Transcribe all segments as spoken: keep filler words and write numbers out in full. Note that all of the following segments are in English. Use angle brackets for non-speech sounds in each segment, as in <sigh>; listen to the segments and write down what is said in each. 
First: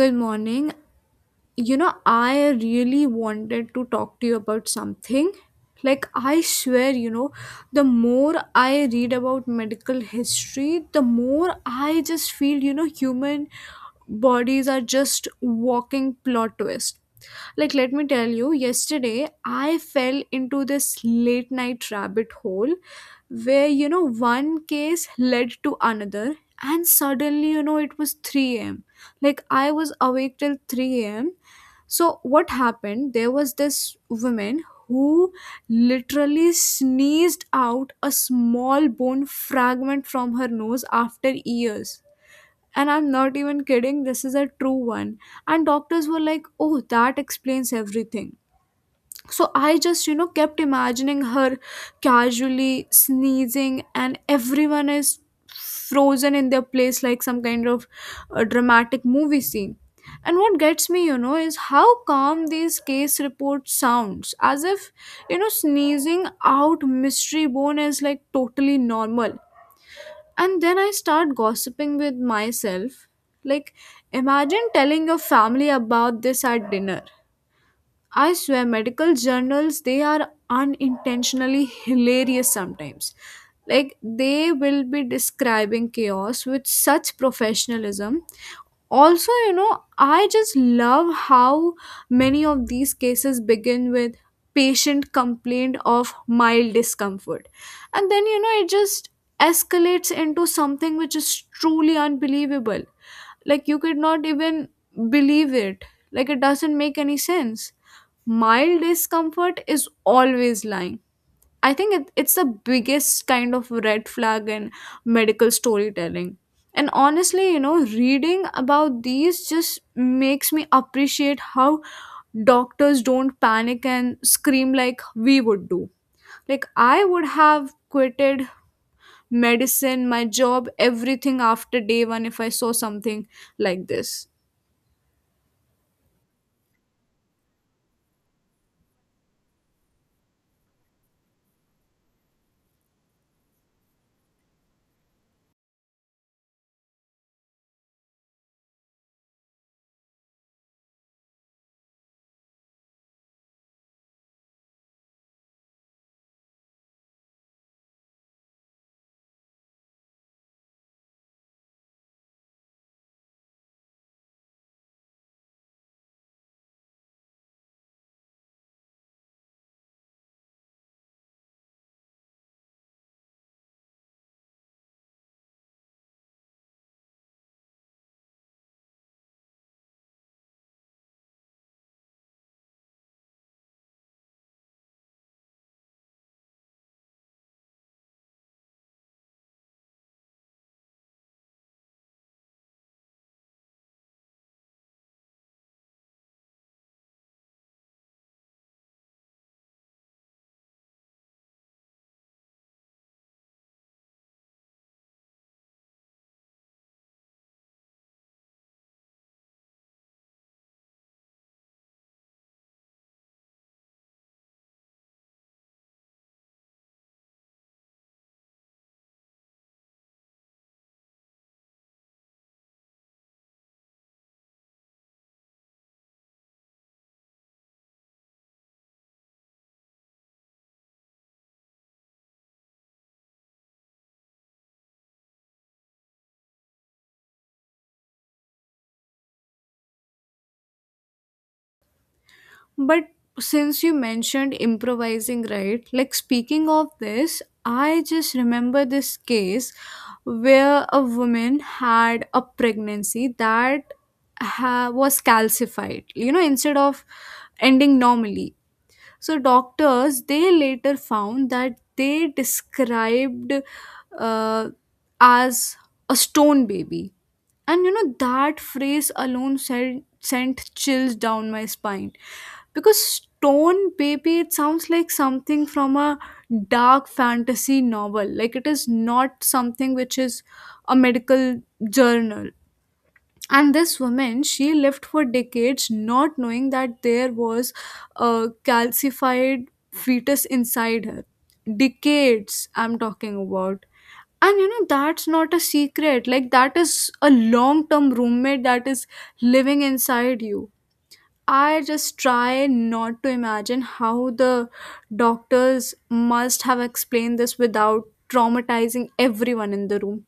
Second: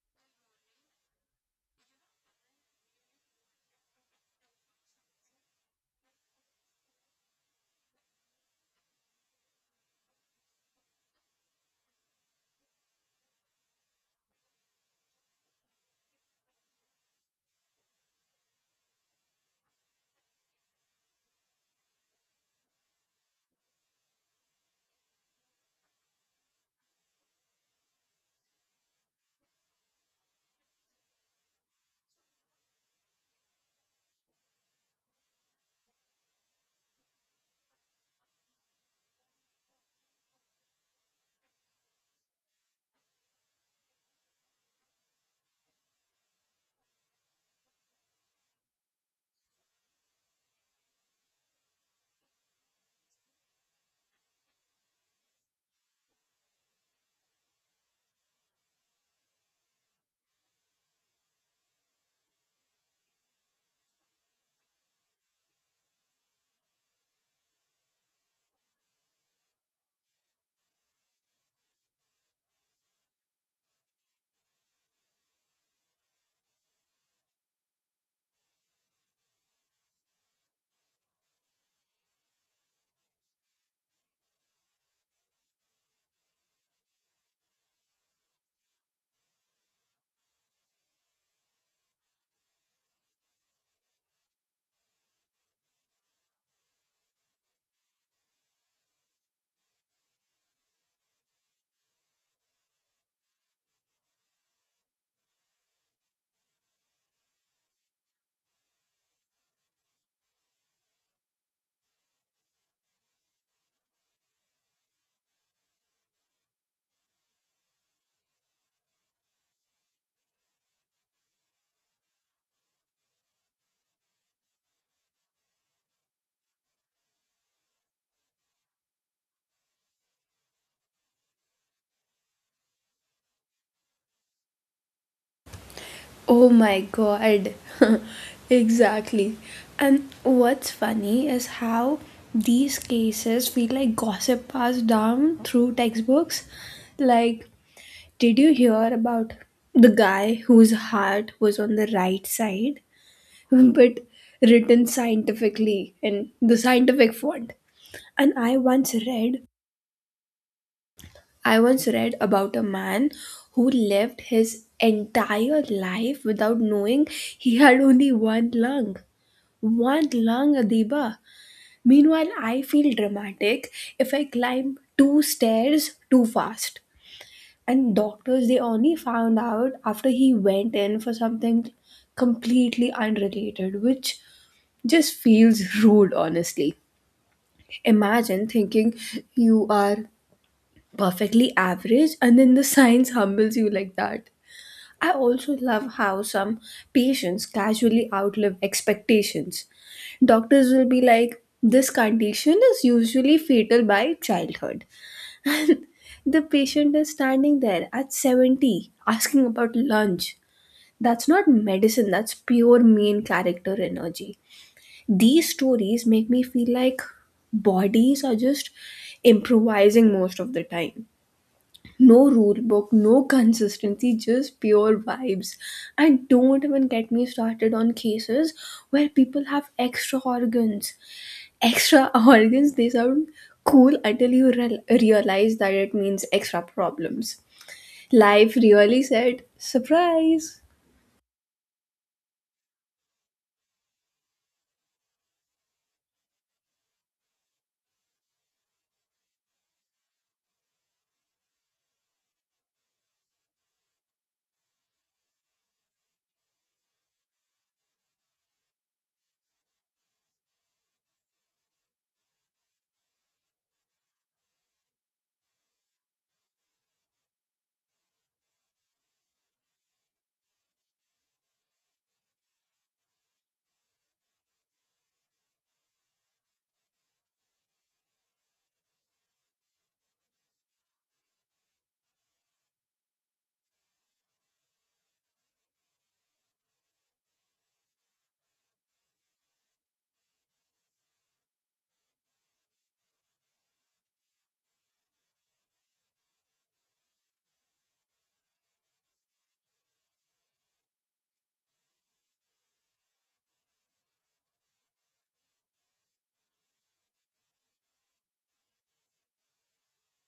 Good morning. you know I really wanted to talk to you about something. Like, I swear. You know the more I read about medical history, the more I just feel, you know human bodies are just walking plot twist. Like, let me tell you, yesterday I fell into this late night rabbit hole where, you know one case led to another, and suddenly, you know it was three a m. Like, I was awake till three a m. So what happened? There was this woman who literally sneezed out a small bone fragment from her nose after years. And I'm not even kidding, this is a true one. And doctors were like, oh, that explains everything. So I just, you know, kept imagining her casually sneezing, and everyone is frozen in their place like some kind of uh, dramatic movie scene. And what gets me, you know, is how calm these case reports sounds, as if, you know, sneezing out mystery bone is like totally normal. And then I start gossiping with myself. Like, imagine telling your family about this at dinner. I swear, medical journals they are unintentionally hilarious sometimes. Like they will be describing chaos with such professionalism. Also, you know, I just love how many of these cases begin with patient complaint of mild discomfort. And then, you know, it just escalates into something which is truly unbelievable, like you could not even believe it, like it doesn't make any sense. Mild discomfort is always lying. I think it, it's the biggest kind of red flag in medical storytelling. And honestly, you know reading about these just makes me appreciate how doctors don't panic and scream like we would do. Like, I would have quitted medicine, my job, everything after day one if I saw something like this. Oh my god. <laughs> Exactly. And what's funny is how these cases feel like gossip passed down through textbooks. Like, did you hear about the guy whose heart was on the right side, <laughs> but written scientifically in the scientific font? And I once read I once read about a man who lived his entire life without knowing he had only one lung. One lung, Adiba. Meanwhile, I feel dramatic if I climb two stairs too fast. And doctors, they only found out after he went in for something completely unrelated, which just feels rude, honestly. Imagine thinking you are perfectly average and then the science <laughs> humbles you like that. I also love how some patients casually outlive expectations. Doctors will be like, this condition is usually fatal by childhood. The patient is standing there at seventy asking about lunch. That's not medicine, that's pure mean character energy. These stories make me feel like bodies are just improvising most of the time, no rule book, no consistency, just pure vibes. And don't even get me started on cases where people have extra organs. Extra <laughs> organs, they sound cool until you re- realize that it means extra problems. Life really said, surprise! But since you mentioned improvising, right? Like, speaking of this, I just remember this case where a woman had a pregnancy that ha- was calcified. You know, instead of ending normally, so doctors they later found that they described uh, as a stone baby, and you know that phrase alone sent sent chills down my spine, because stone baby, it sounds like something from a dark fantasy novel. Like, it is not something which is a medical journal. And this woman, she lived for decades, not knowing that there was a calcified fetus inside her. Decades, I'm talking about. And you know that's not a secret. Like, that is a long term roommate that is living inside you. I just try not to imagine how the doctors must have explained this without traumatizing everyone in the room,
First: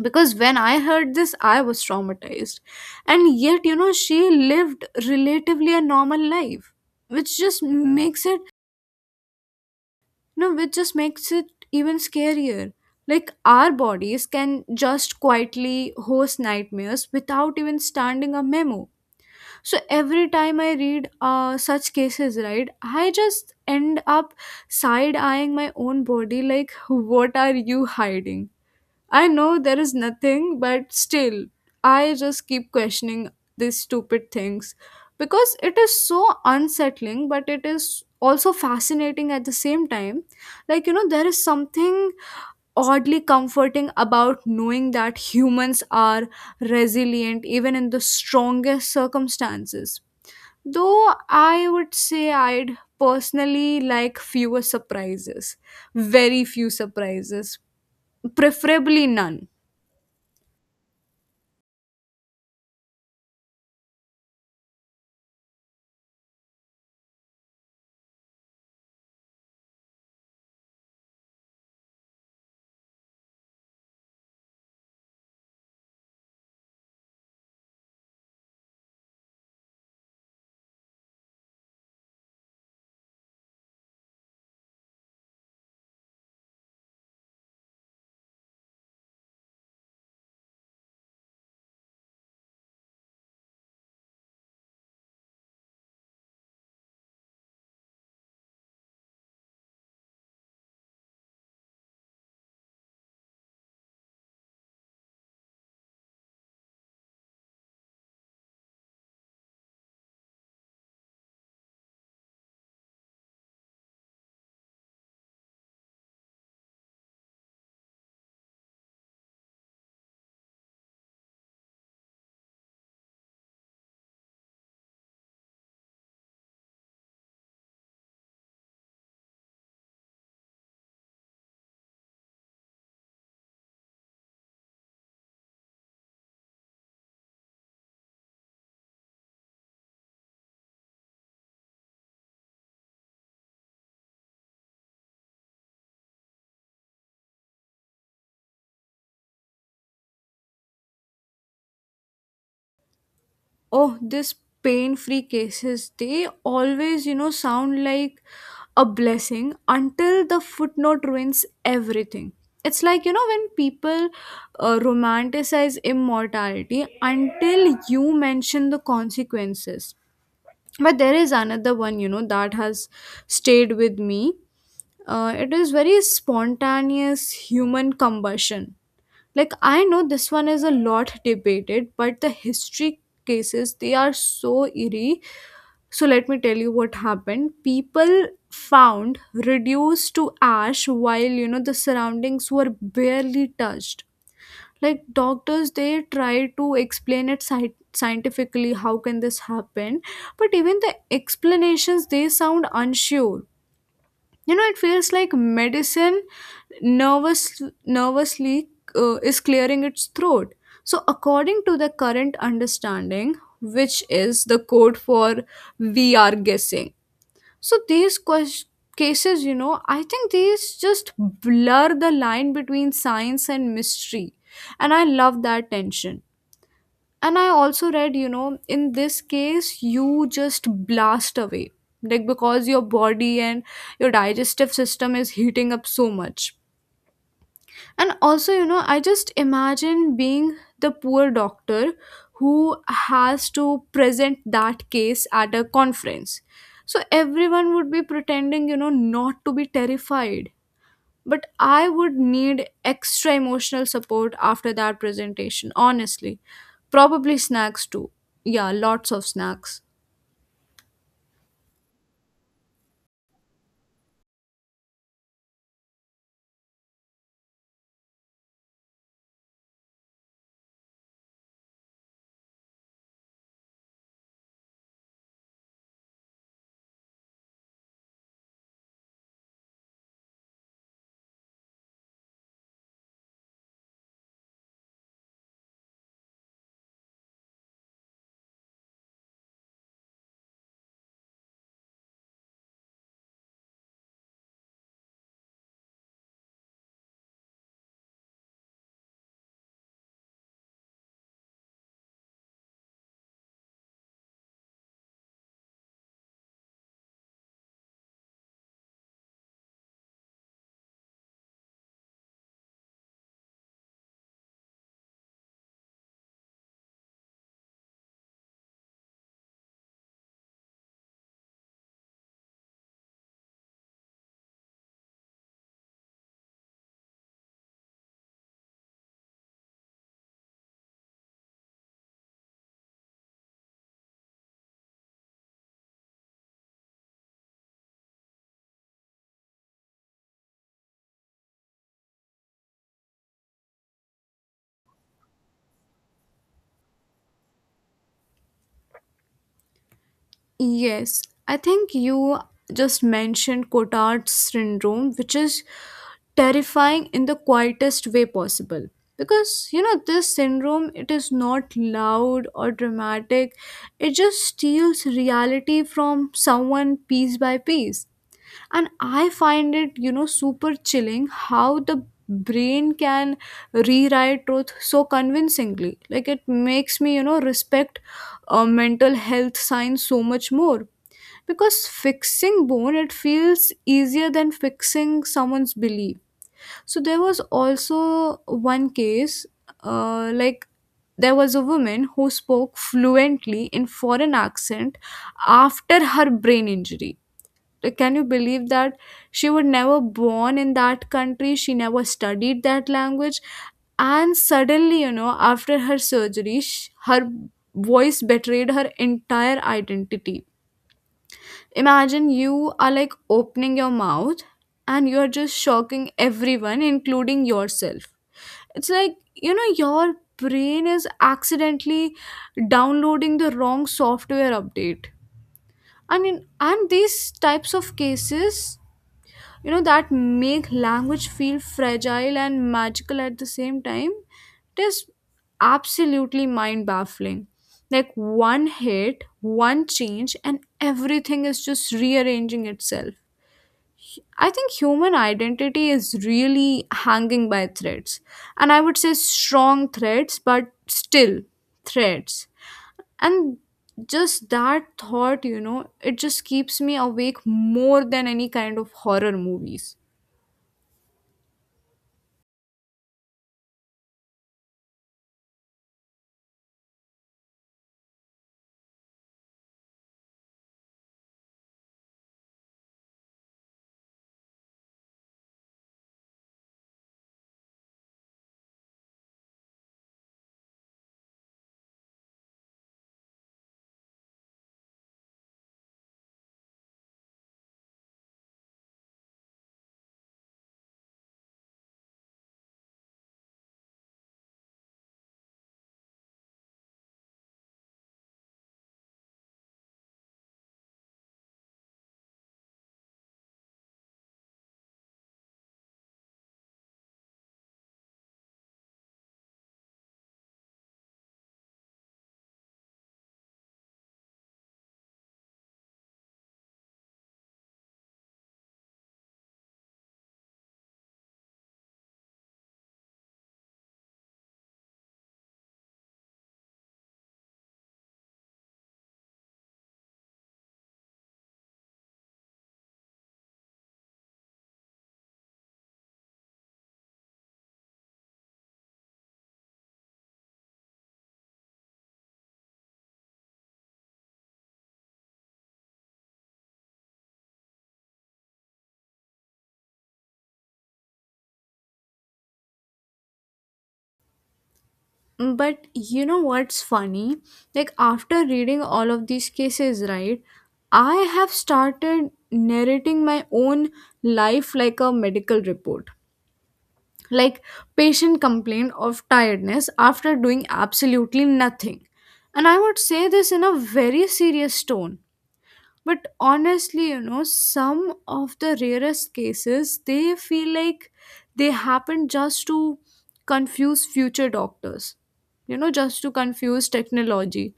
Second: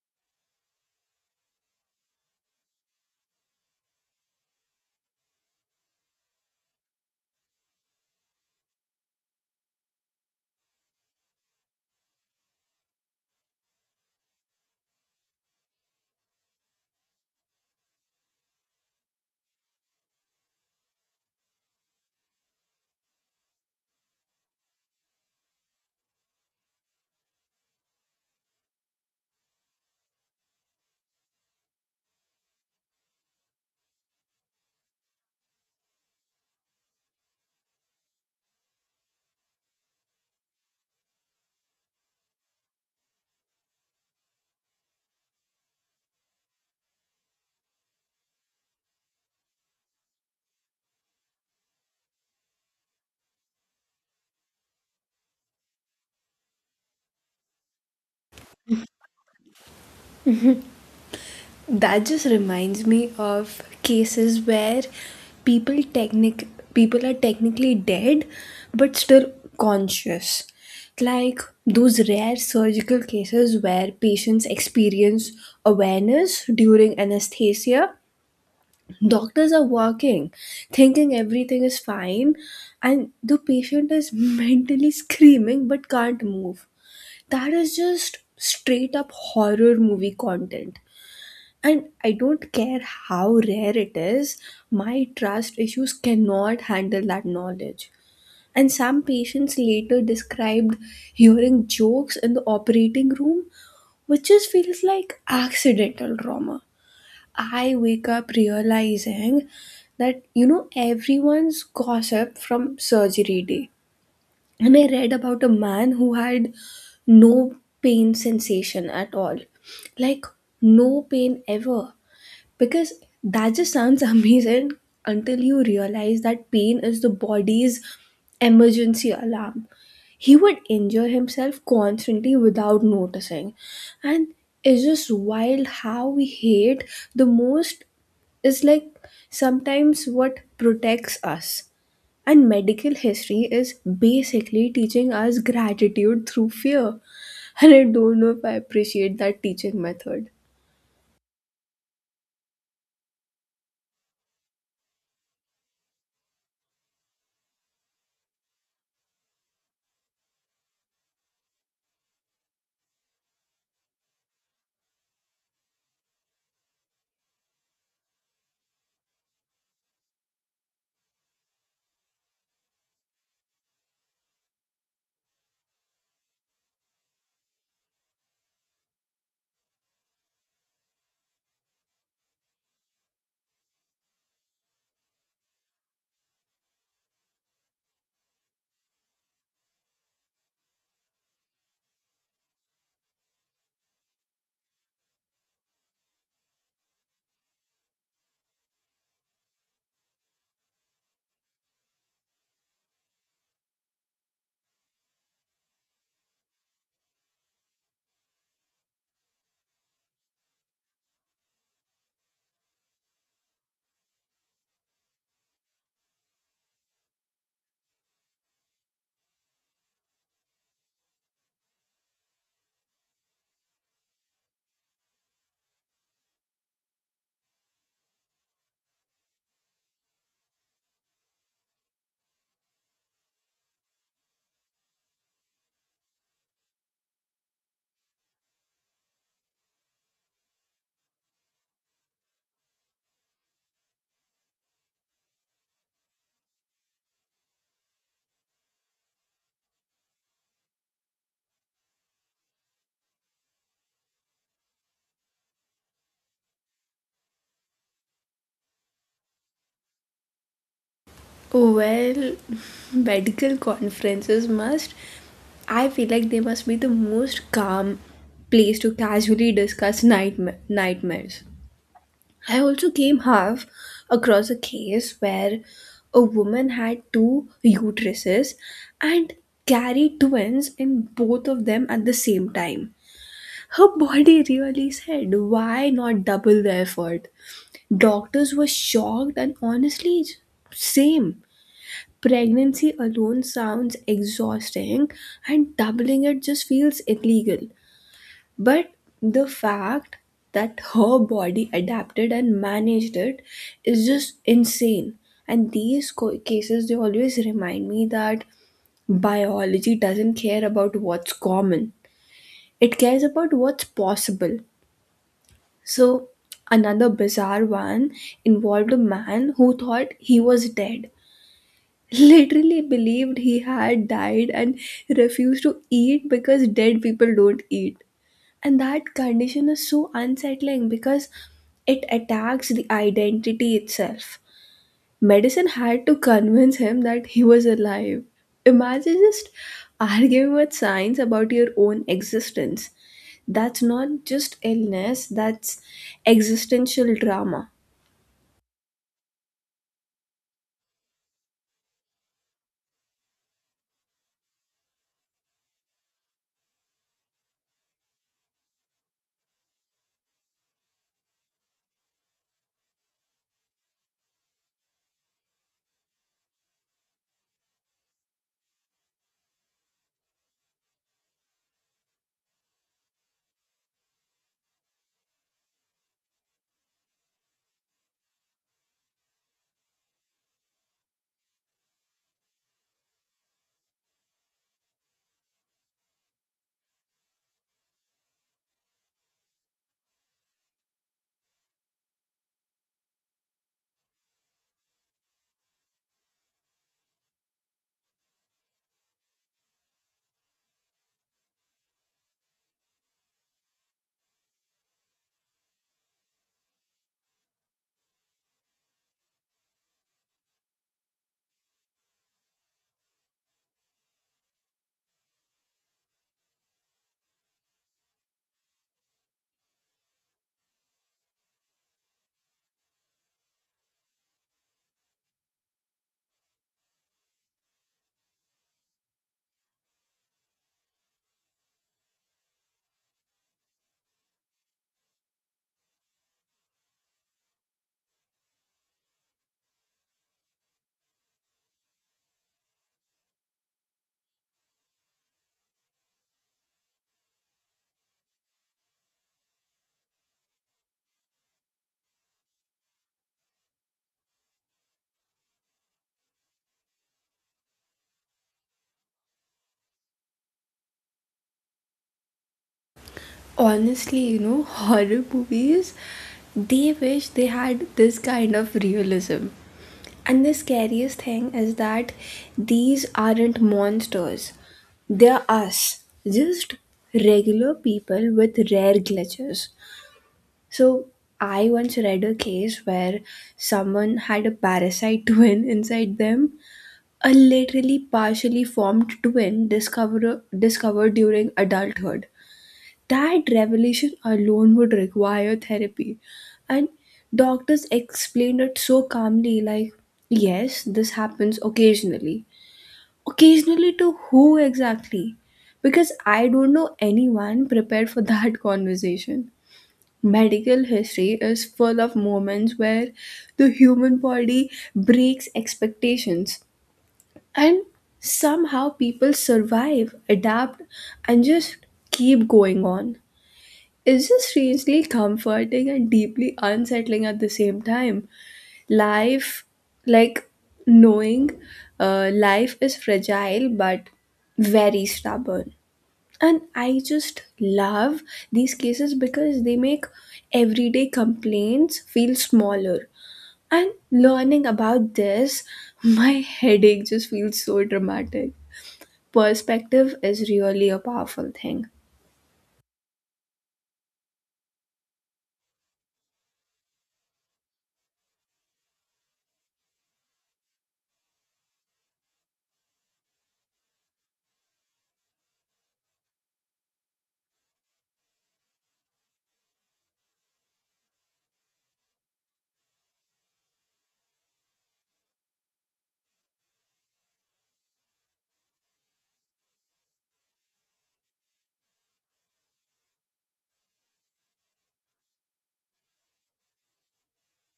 because when I heard this, I was traumatized. And yet, you know, she lived relatively a normal life, which just makes it, you know which just makes it even scarier. Like, our bodies can just quietly host nightmares without even standing a memo. So every time I read uh, such cases, right, I just end up side eyeing my own body like, what are you hiding? I know there is nothing, but still, I just keep questioning these stupid things because it is so unsettling, but it is also fascinating at the same time. Like, you know, there is something oddly comforting about knowing that humans are resilient even in the strongest circumstances. Though I would say I'd personally like fewer surprises, very few surprises, preferably none. That just reminds me of cases where people technic people are technically dead but still conscious. Like those rare surgical cases where patients experience awareness during anesthesia. Doctors are working, thinking everything is fine, and the patient is <laughs> mentally screaming but can't move. That is just straight up horror movie content, and I don't care how rare it is, my trust issues cannot handle that knowledge. And some patients later described hearing jokes in the operating room, which just feels like accidental trauma. I wake up realizing that, you know, everyone's gossip from surgery day. And I read about a man who had no pain sensation at all, like no pain ever, because that just sounds <laughs> amazing until you realize that pain is the body's emergency alarm. He would injure himself constantly without noticing. And it's just wild how we hate the most is like sometimes what protects us. And medical history is basically teaching us gratitude through fear. <laughs> And I don't know if I appreciate that teaching method. Oh, this pain free cases they always, you know, sound like a blessing until the footnote ruins everything. It's like, you know, when people uh, romanticize immortality until you mention the consequences. But there is another one, you know, that has stayed with me. Uh, it is very spontaneous human combustion. Like, I know this one is a lot debated, but the history cases, they are so eerie. So let me tell you what happened. People found reduced to ash while, you know, the surroundings were barely touched. Like, doctors, they try to explain it sci- scientifically, how can this happen? But even the explanations, they sound unsure. You know, it feels like medicine nervous nervously uh, is clearing its throat. So according to the current understanding, which is the code for, we are guessing. So these ques- cases, you know, I think these just blur the line between science and mystery, and I love that tension. And I also read, you know, in this case you just blast away, like, because your body and your digestive system is heating up so much. And also, you know, I just imagine being the poor doctor who has to present that case at a conference. So everyone would be pretending, you know, not to be terrified. But I would need extra emotional support after that presentation, honestly. Probably snacks too. Yeah, lots of snacks. Well, <laughs> medical conferences must, I feel like they must be the most calm place to casually discuss nightma- nightmares. I also came half across a case where a woman had two uteruses and carried twins in both of them at the same time. Her body really said, why not double the effort? Doctors were shocked and honestly, same. Pregnancy alone sounds exhausting, and doubling it just feels illegal. But the fact that her body adapted and managed it is just insane. And these co- cases, they always remind me that biology doesn't care about what's common, it cares about what's possible. So, another bizarre one involved a man who thought he was dead, literally believed he had died and refused to eat because dead people don't eat. And that condition is so unsettling because it attacks the identity itself. Medicine had to convince him that he was alive. Imagine just arguing with science about your own existence. That's not just illness, that's existential drama. Yes, I think you just mentioned Cotard's syndrome, which is terrifying in the quietest way possible. Because, you know, this syndrome, it is not loud or dramatic. It just steals reality from someone piece by piece. And I find it, you know, super chilling how the brain can rewrite truth so convincingly. Like, it makes me, you know, respect uh, mental health science so much more, because fixing bone, it feels easier than fixing someone's belief. So there was also one case, uh, like, there was a woman who spoke fluently in foreign accent after her brain injury. Like, can you believe that? She was never born in that country, she never studied that language, and suddenly, you know, after her surgery, sh her voice betrayed her entire identity. Imagine you are like opening your mouth and you're just shocking everyone, including yourself. It's like, you know, your brain is accidentally downloading the wrong software update. I mean, and these types of cases, you know, that make language feel fragile and magical at the same time, it is absolutely mind baffling. Like, one hit, one change, and everything is just rearranging itself. I think human identity is really hanging by threads. And I would say strong threads, but still threads. And just that thought, you know, it just keeps me awake more than any kind of horror movies. Honestly, you know <laughs> horror movies, they wish they had this kind of realism, and the scariest thing is that these aren't monsters, they're us, just regular people with rare glitches. So I once read a case where someone had a parasite <laughs> twin inside them, a literally partially formed twin discover- discovered during adulthood. That revelation alone would require therapy. And doctors explained it so calmly, like, yes, this happens occasionally. Occasionally to who exactly? Because I don't know anyone prepared for that <laughs> conversation. Medical history is full of moments where the human body breaks expectations. And somehow people survive, adapt, and just keep going on. It's just strangely comforting and deeply unsettling at the same time. Life, like, knowing uh, life is fragile but very stubborn. And I just love these cases because they make everyday complaints feel smaller. And learning about this, <laughs> my headache just feels so dramatic. Perspective is really a powerful thing. But you know what's funny? Like, after reading all of these cases, right, I have started narrating my own life like a medical report. Like, patient complained of tiredness after doing absolutely nothing. And I would say this in a very serious tone. But honestly, you know, some of the rarest cases, they feel like they happen just to confuse future doctors, you know, just to confuse technology,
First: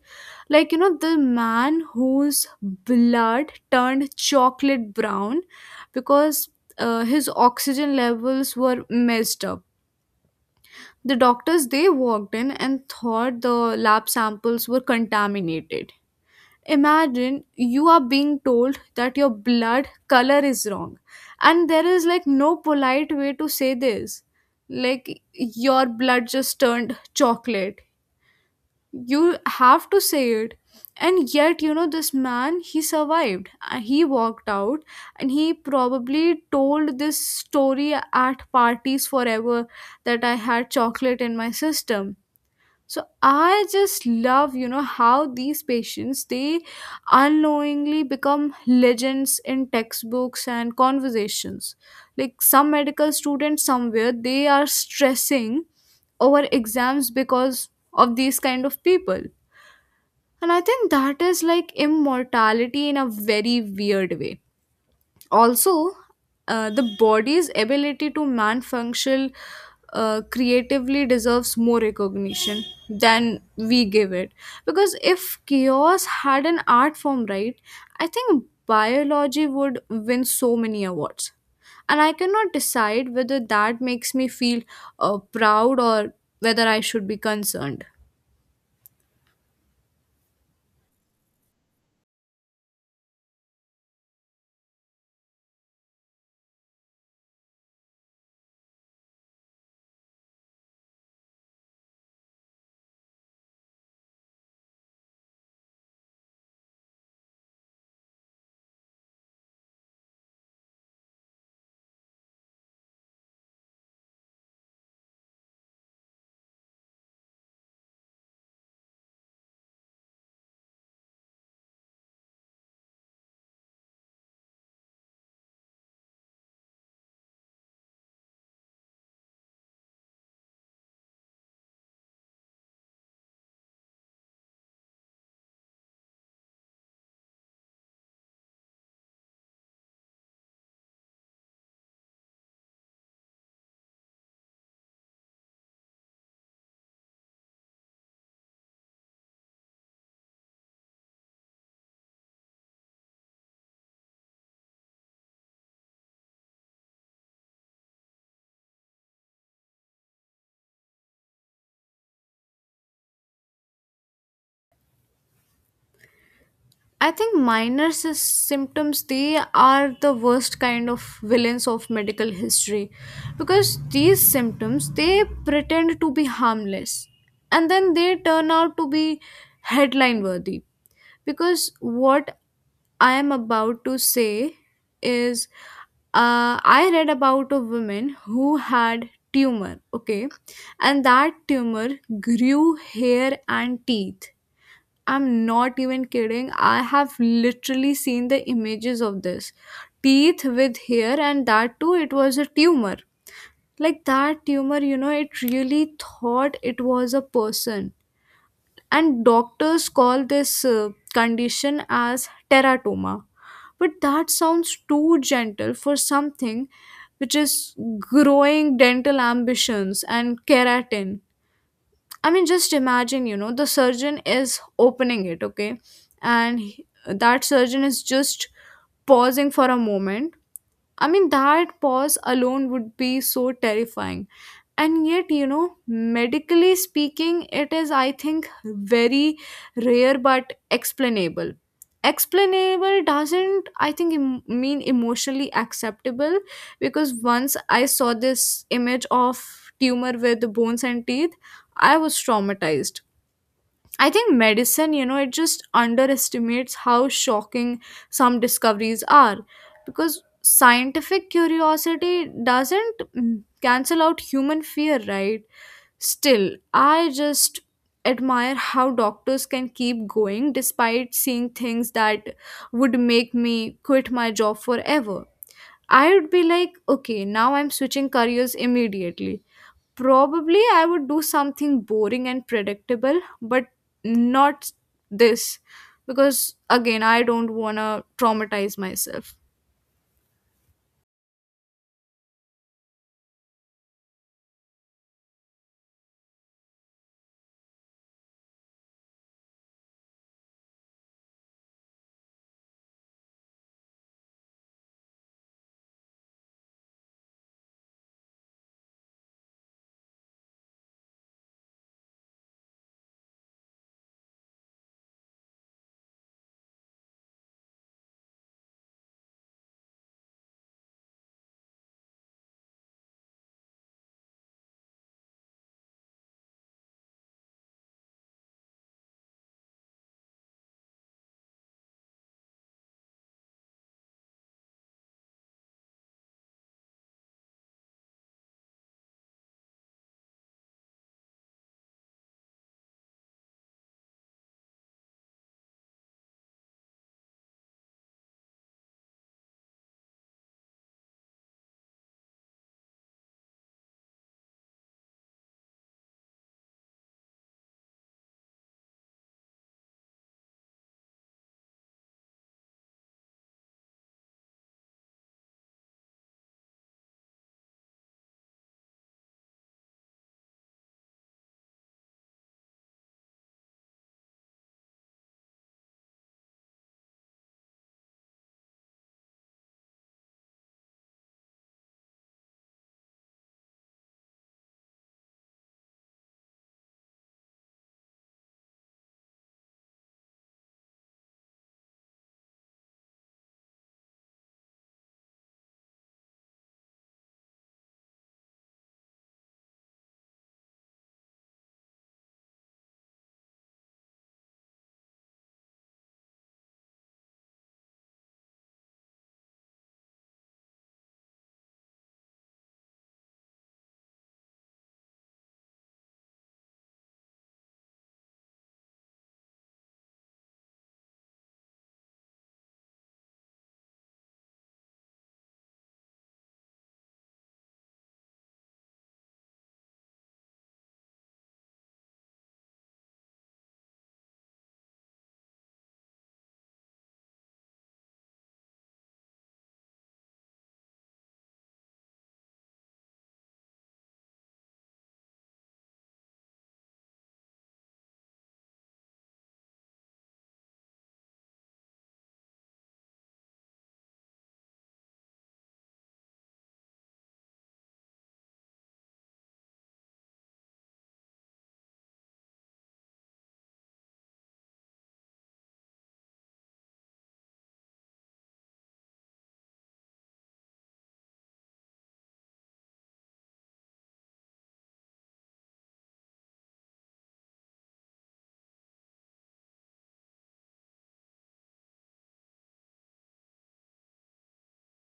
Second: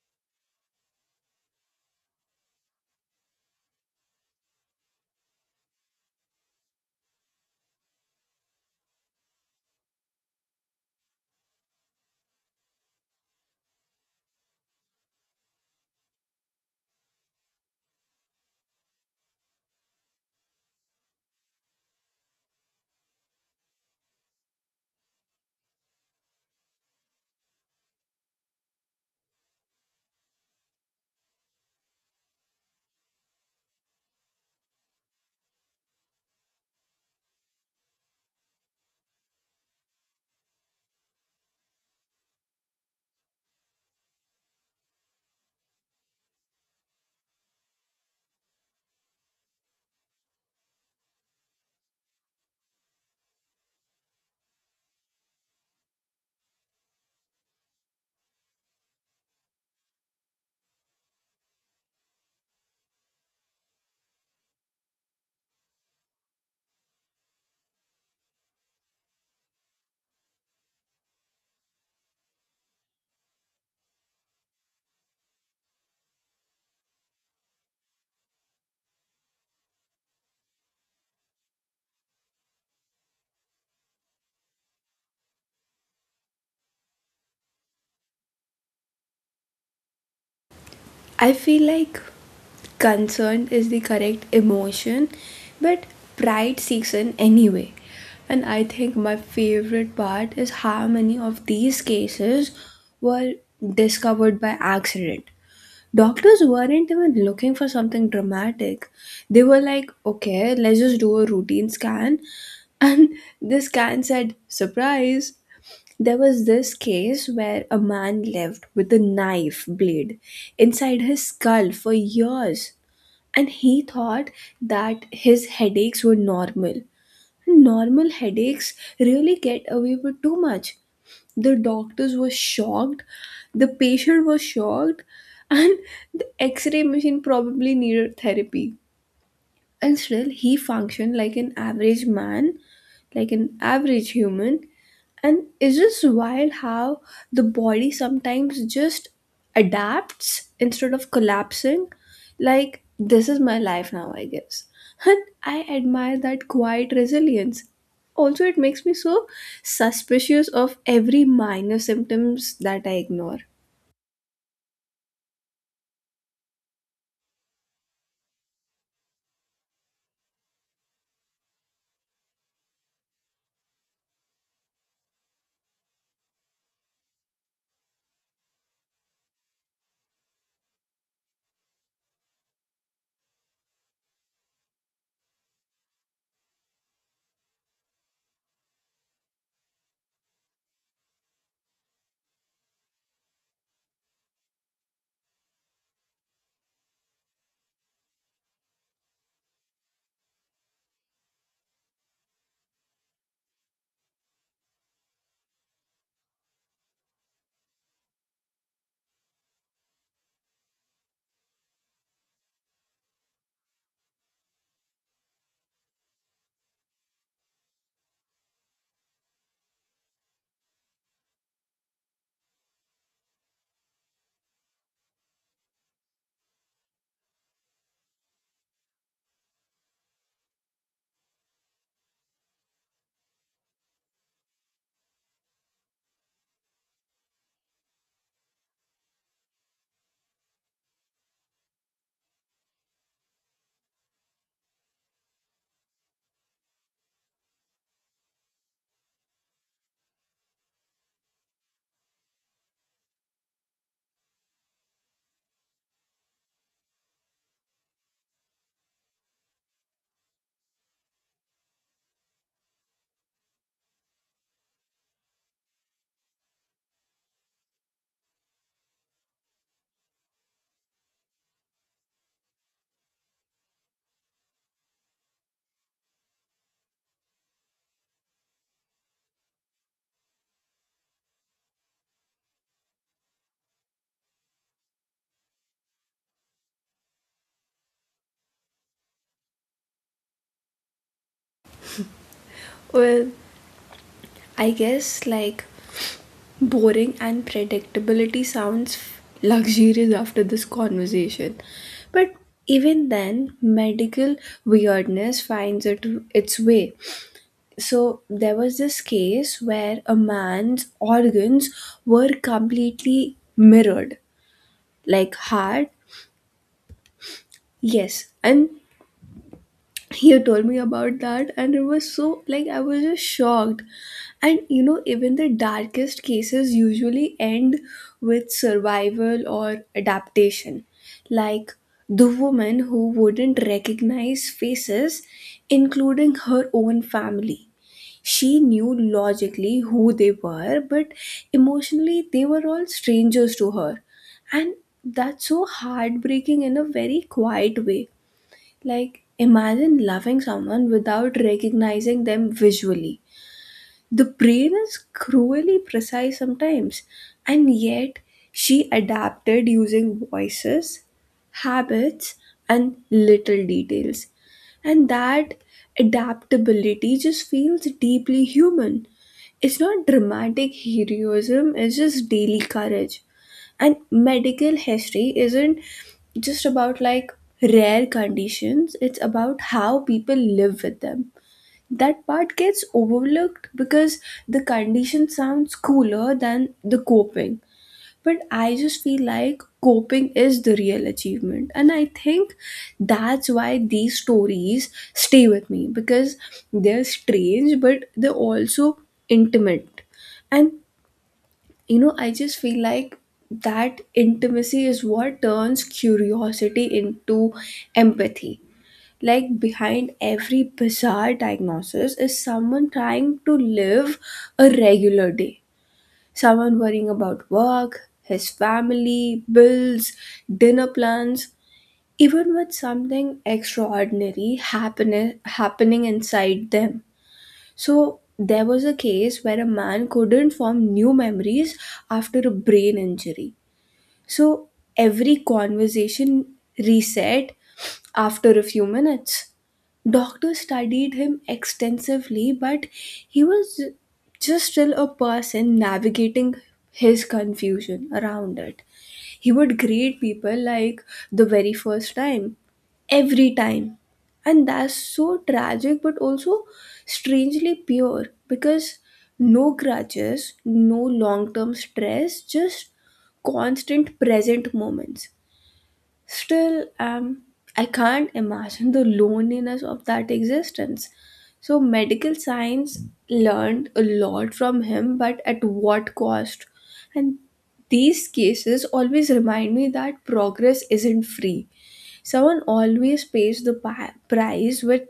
like, you know, the man whose blood turned chocolate brown, because uh, his oxygen levels were messed up. The doctors, they walked in and thought the lab samples were contaminated. Imagine you are being told that your blood color is wrong, and there is like no polite way to say this. Like, your blood just turned chocolate. You have to say it. And yet, you know, this man, he survived. Uh, He walked out and he probably told this story at parties forever, that I had chocolate in my system. So I just love, you know, how these patients, they unknowingly become legends in textbooks and conversations. Like, some medical students somewhere, they are stressing over exams because of these kind of people. And I think that is like immortality in a very weird way. Also, uh, the body's ability to man function uh, creatively deserves more recognition than we give it, because if chaos had an art form, right, I think biology would win so many awards. And I cannot decide whether that makes me feel uh, proud, or whether I should be concerned. I feel like concern is the correct emotion, but pride seeks an anyway. And I think my favorite part is how many of these cases were discovered by accident. Doctors weren't even looking for something dramatic. They were like, okay, let's just do a routine scan. <laughs> And the scan said, surprise, there was this case where a man lived with a knife blade inside his skull for years, and he thought that his headaches were normal. Normal headaches really get away with too much. The doctors were shocked, the patient was shocked, and the x ray machine probably needed therapy. And still, he functioned like an average man, like an average human, and it's just wild how the body sometimes just adapts instead of collapsing. Like, this is my life now, I guess. And I admire that quiet resilience. Also, it makes me so suspicious of every minor symptoms that I ignore. I think minor sys- symptoms, they are the worst kind of villains of medical history, because these symptoms, they pretend to be harmless, and then they turn out to be headline worthy. Because what I am about to say is, uh, I read about a woman who had tumor, okay, and that tumor grew hair and teeth. I'm not even kidding. I have literally seen the images of this. Teeth with hair, and that too, it was a tumor. Like, that tumor, you know, it really thought it was a person. And doctors call this uh, condition as teratoma. But that sounds too gentle for something which is growing dental ambitions and keratin. I mean, just imagine, you know, the surgeon is opening it, okay? And he- that surgeon is just pausing for a moment. I mean, that pause alone would be so terrifying. And yet, you know, medically speaking, it is, I think, very rare but explainable. Explainable doesn't, I think, em- mean emotionally acceptable, because once I saw this image of tumor with bones and teeth, I was traumatized. I think medicine, you know, it just underestimates how shocking some discoveries are, because scientific curiosity doesn't mm, cancel out human fear, right? Still, I just admire how doctors can keep going despite seeing things that would make me quit my job forever. I would be like, okay, now I'm switching careers immediately. Probably I would do something boring and predictable, but not this, because again, I don't want to traumatize myself. Well, I guess, like, boring and predictability sounds luxurious after this conversation. But even then, medical weirdness finds it, its way. So, there was this case where a man's organs were completely mirrored, like heart, yes, and you told me about that and it was so, like, I was just shocked. And you know, even the darkest cases usually end with survival or adaptation, like the woman who wouldn't recognize faces, including her own family. She knew logically who they were, but emotionally they were all strangers to her. And that's so heartbreaking in a very quiet way. Like, imagine loving someone without recognizing them visually. The brain is cruelly precise sometimes, and yet she adapted using voices, habits, and little details. And that adaptability just feels deeply human. It's not dramatic heroism, it's just daily courage, and medical history isn't just about, like, rare conditions, it's about how people live with them. That part gets overlooked because the condition sounds cooler than the coping, but I just feel like coping is the real achievement, and I think that's why these stories stay with me, because they're strange but they're also intimate. And you know I just feel like that intimacy is what turns curiosity into empathy, like behind every bizarre diagnosis is someone trying to live a regular day, someone worrying about work, his family, bills, dinner plans, even with something extraordinary happen- happening inside them. So there was a case where a man couldn't form new memories after a brain injury. So every conversation reset after a few minutes. Doctors studied him extensively, but he was just still a person navigating his confusion around it. He would grade people like the very first time, every time. And that's so tragic, but also strangely pure because no grudges, no long term stress, just constant present moments. Still, um, I can't imagine the loneliness of that existence. So, medical science learned a lot from him, but at what cost? And these cases always remind me that progress isn't free. Someone always pays the pi- price with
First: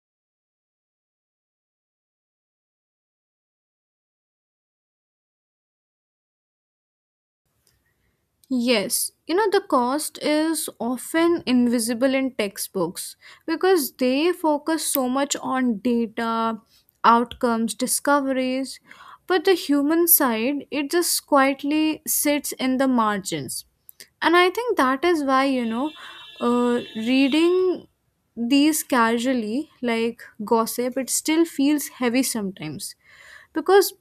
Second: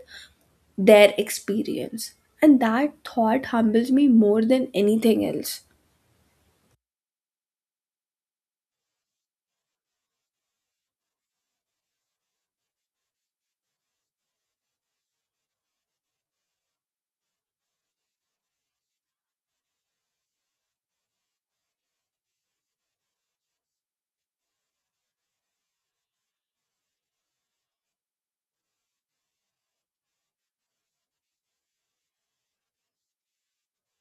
their experience. And that thought humbles me more than anything else. Yes, you know, the cost is often invisible in textbooks, because they focus so much on data, outcomes, discoveries, but the human side, it just quietly sits in the margins. And I think that is why, you know, uh, reading these casually, like gossip, it still feels heavy sometimes, because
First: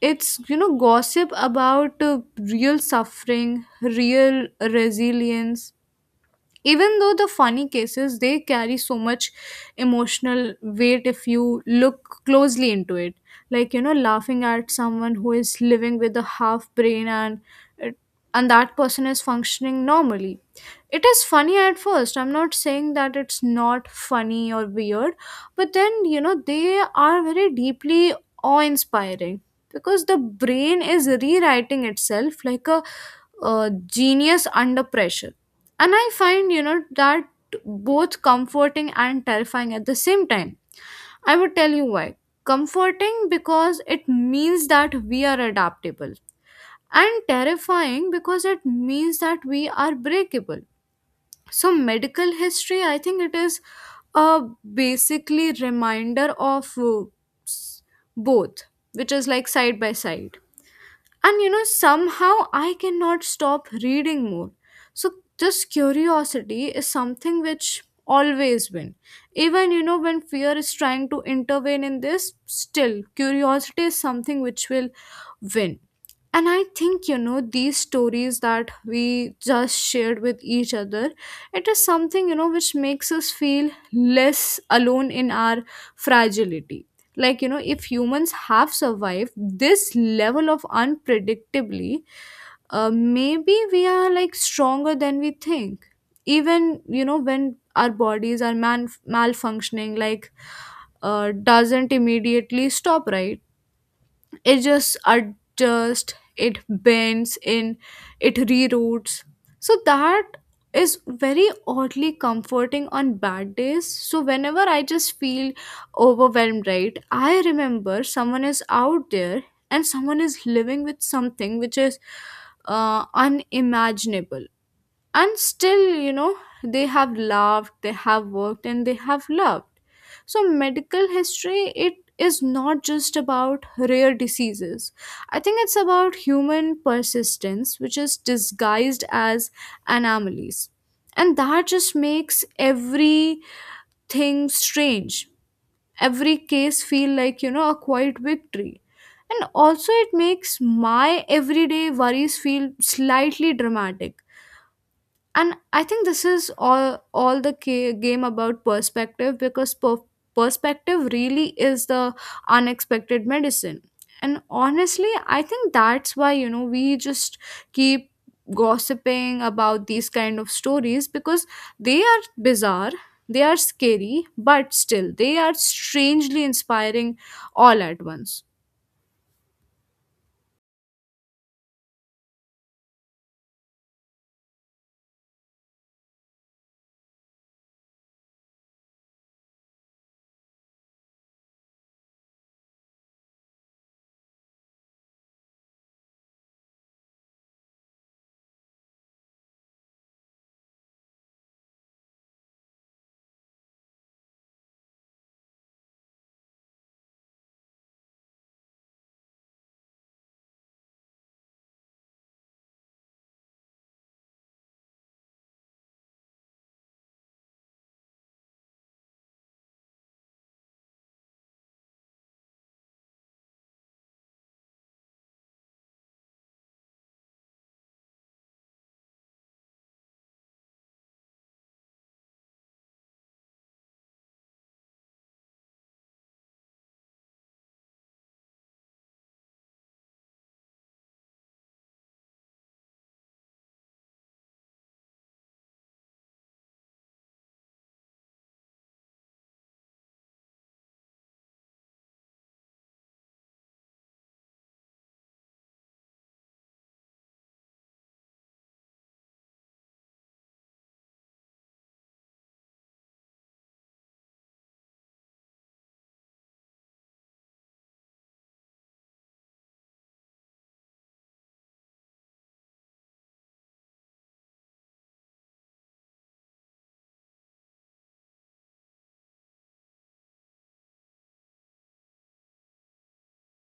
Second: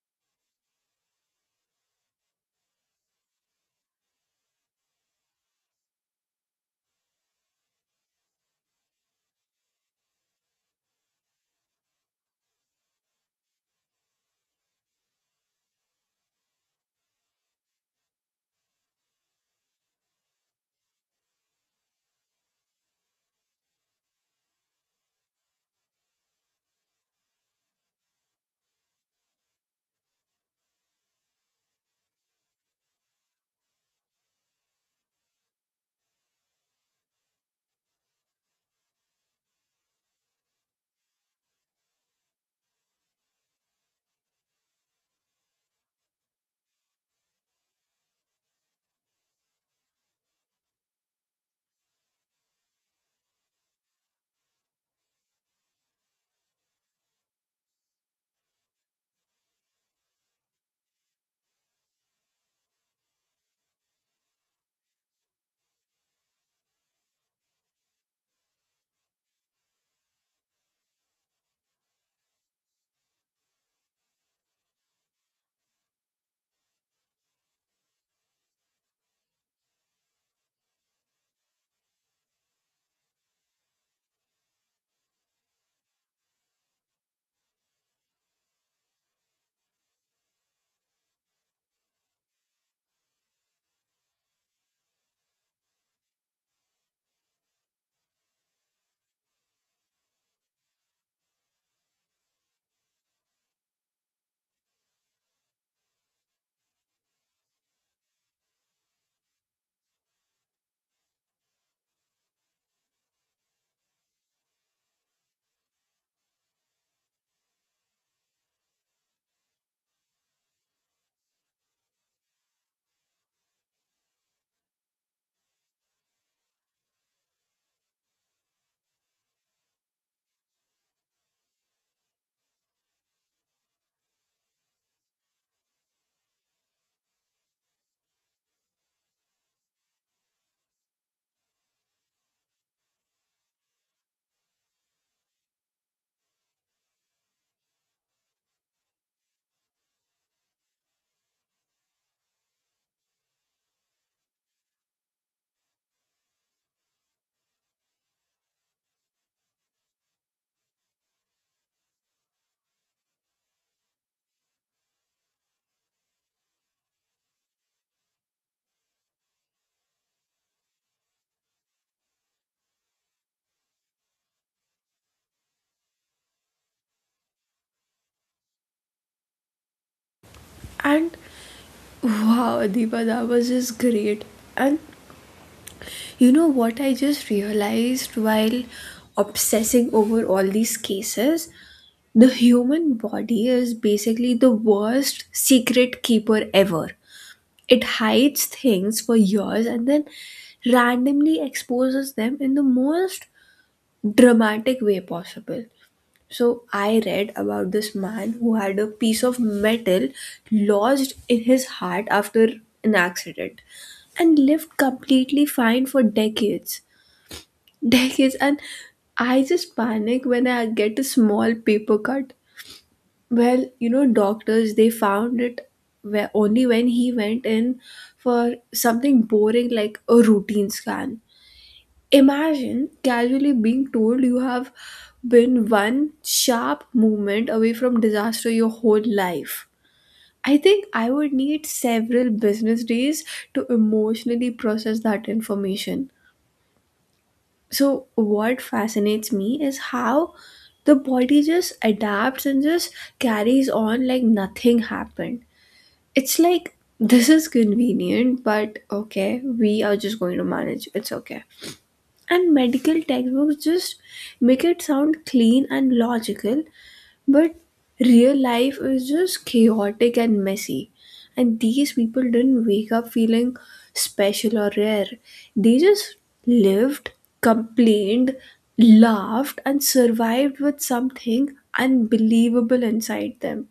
it's, you know, gossip about uh, real suffering, real resilience. Even though the funny cases, they carry so much emotional weight if you look closely into it. Like, you know, laughing at someone who is living with a half brain, and it- and that person is functioning normally, it is funny at first. I'm not saying that it's not funny or weird. But then, you know, they are very deeply awe inspiring, because the brain is rewriting itself like a, a genius under pressure. And I find, you know, that both comforting and terrifying at the same time. I would tell you why. Comforting because it means that we are adaptable, and terrifying because it means that we are breakable. So medical history, I think, it is a basically reminder of uh, s- both, which is like side by side. And you know, somehow, I cannot stop reading more. So this curiosity is something which always win, even, you know, when fear is trying to intervene in this, still, curiosity is something which will win. And I think, you know, these stories that we just shared with each other, it is something, you know, which makes us feel less alone in our fragility. Like, you know, if humans have survived this level of unpredictably, uh, maybe we are like stronger than we think. Even, you know, when our bodies are man- malfunctioning, like, uh, doesn't immediately stop, right, it just adjusts, it bends in, it reroutes. So that is very oddly comforting on bad days. So whenever I just feel overwhelmed, right, I remember someone is out there, and someone is living with something which is uh, unimaginable. And still, you know, they have loved, they have worked, and they have loved. So medical history, it is not just about rare diseases, I think it's about human persistence which is disguised as anomalies. And that just makes everything strange. Every case feel like, you know, a quiet victory. And also, it makes my everyday worries feel slightly dramatic. And I think this is all all the ca- game about perspective, because per- perspective really is the unexpected medicine. And honestly, I think that's why, you know, we just keep gossiping about these kind of stories, because they are bizarre, they are scary, but still they are strangely inspiring all at once. And wow, Adiba, that was just great. And you know what I just realized while obsessing over all these cases? The human body is basically the worst secret keeper ever. It hides things for years and then randomly exposes them in the most dramatic way possible. So, I read about this man who had a piece of metal lodged in his heart after an accident and lived completely fine for decades, decades. And I just panic when I get a small paper cut. Well, you know, doctors, they found it where only when he went in for something boring like a routine scan. Imagine casually being told you have been one sharp movement away from disaster your whole life. I think I would need several business days to emotionally process that information. So what fascinates me is how the body just adapts and just carries on like nothing happened. It's like, this is convenient, but okay, we are just going to manage, it's okay. And medical textbooks just make it sound clean and logical, but real life is just chaotic and messy. And these people didn't wake up feeling special or rare. They just lived, complained, laughed, and survived with something unbelievable inside them.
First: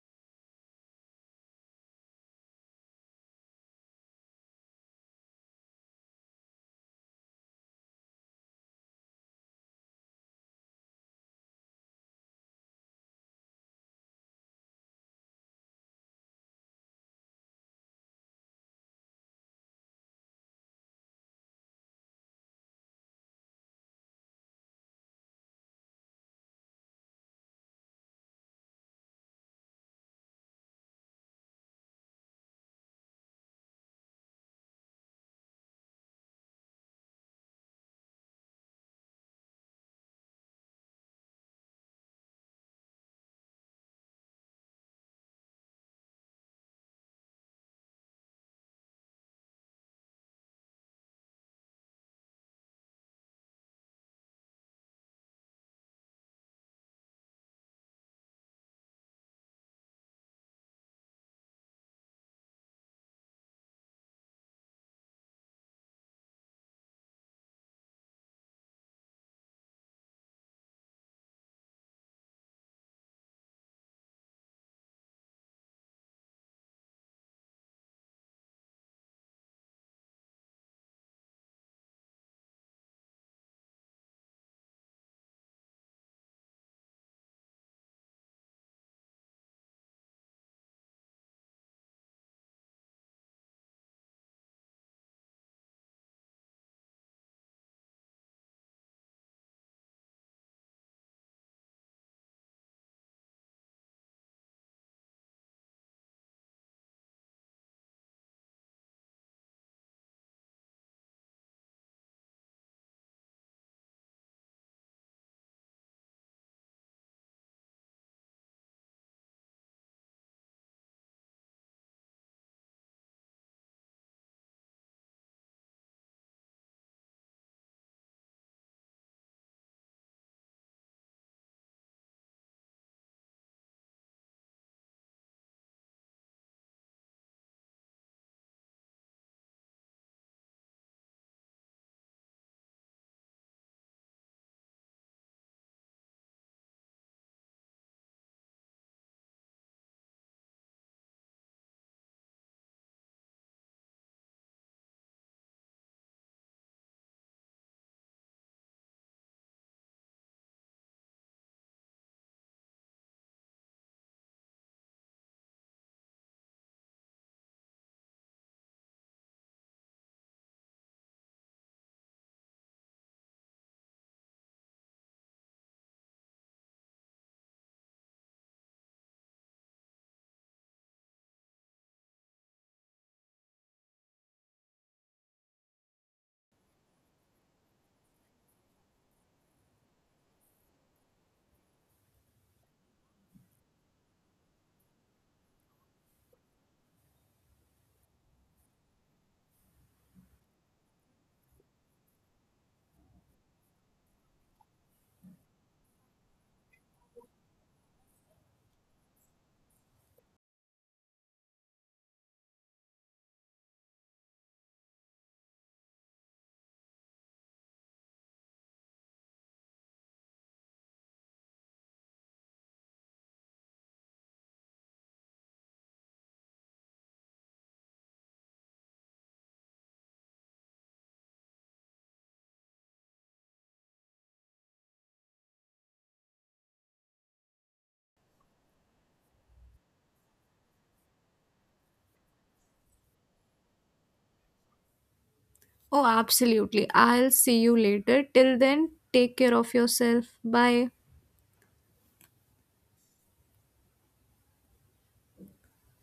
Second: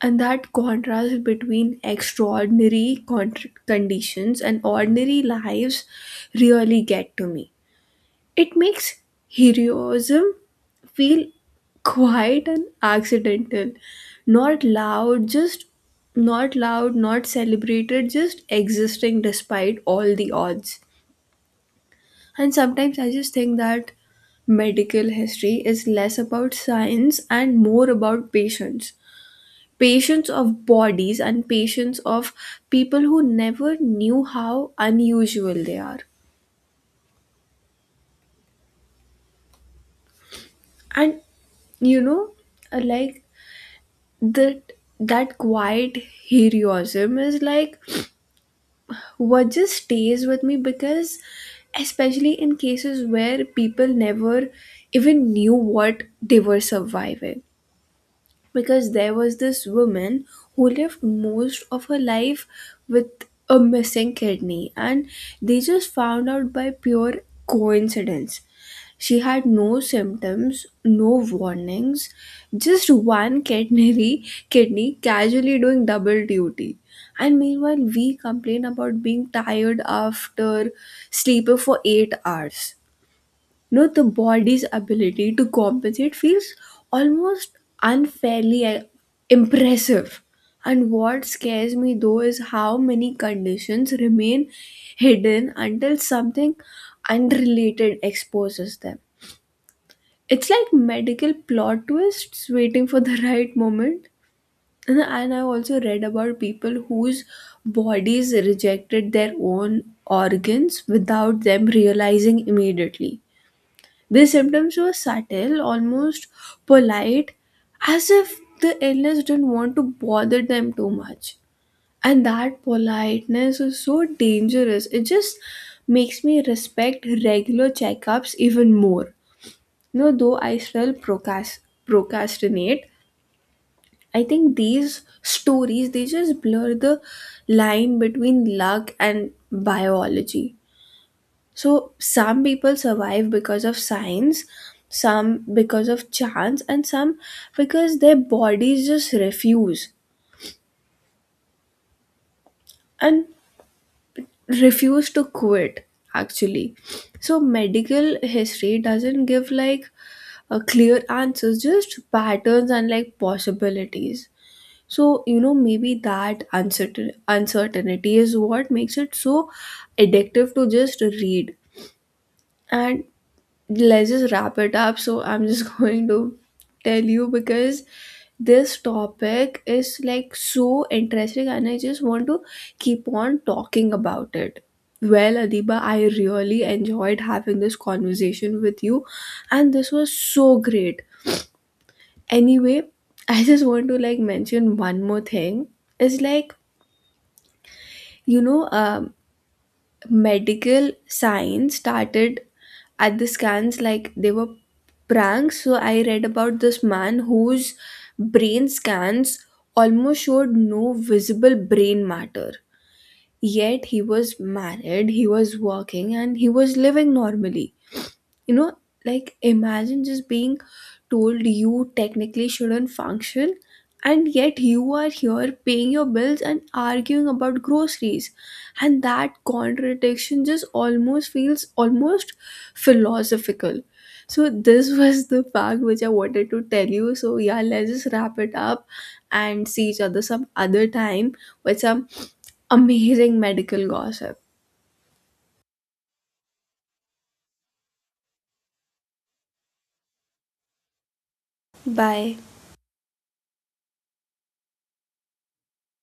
And that contrast between extraordinary con- conditions and ordinary lives really get to me. It makes heroism feel quiet and accidental, not loud, just not loud, not celebrated, just existing despite all the odds. And sometimes I just think that medical history is less about science and more about patience, patients of bodies and patients of people who never knew how unusual they are. And you know, uh, like, that that quiet heroism is like what just stays with me, because especially in cases where people never even knew what they were surviving. Because there was this woman who lived most of her life with a missing kidney, and they just found out by pure coincidence. She had no symptoms, no warnings, just one kidney <laughs> kidney casually doing double duty. And meanwhile we complain about being tired after sleeping for eight hours. No, the body's ability to compensate feels almost unfairly uh, impressive. And what scares me though is how many conditions remain hidden until something unrelated exposes them. It's like medical plot twists waiting for the <laughs> right moment. And and I also read about people whose bodies rejected their own organs without them realizing immediately. The symptoms were subtle, almost polite, as if the illness didn't want to bother them too much. And that politeness is so dangerous. It just makes me respect regular checkups even more. You know, though I still procrast- procrastinate, I think these stories, they just blur the line between luck and biology. So some people survive because of science, some because of chance, and some because their bodies just refuse and refuse to quit, actually. So medical history doesn't give, like, a clear answers, just patterns and, like, possibilities. So you know, maybe that uncertain uncertainty is what makes it so addictive to just read. And let's just wrap it up. So I'm just <laughs> going to tell you, because this topic is, like, so interesting and I just want to keep on talking about it. Well, Adiba, I really enjoyed having this conversation with you and this was so great. Anyway, <laughs> I just want to, like, mention one more thing. It's like, you know, um, medical science started at the scans like they were pranks. So I read about this man whose brain scans almost showed no visible brain matter, yet he was married, he was working, and he was living normally, you know. Like, imagine just being told you technically shouldn't function, and yet you are here paying your bills and arguing about groceries. And that contradiction just almost feels almost philosophical. So this <laughs> was the fact which I wanted to tell you. So yeah, let's just wrap it up and see each other some other time with some amazing medical gossip. Oh, absolutely. I'll see you later. Till then, take care of yourself. Bye. Bye.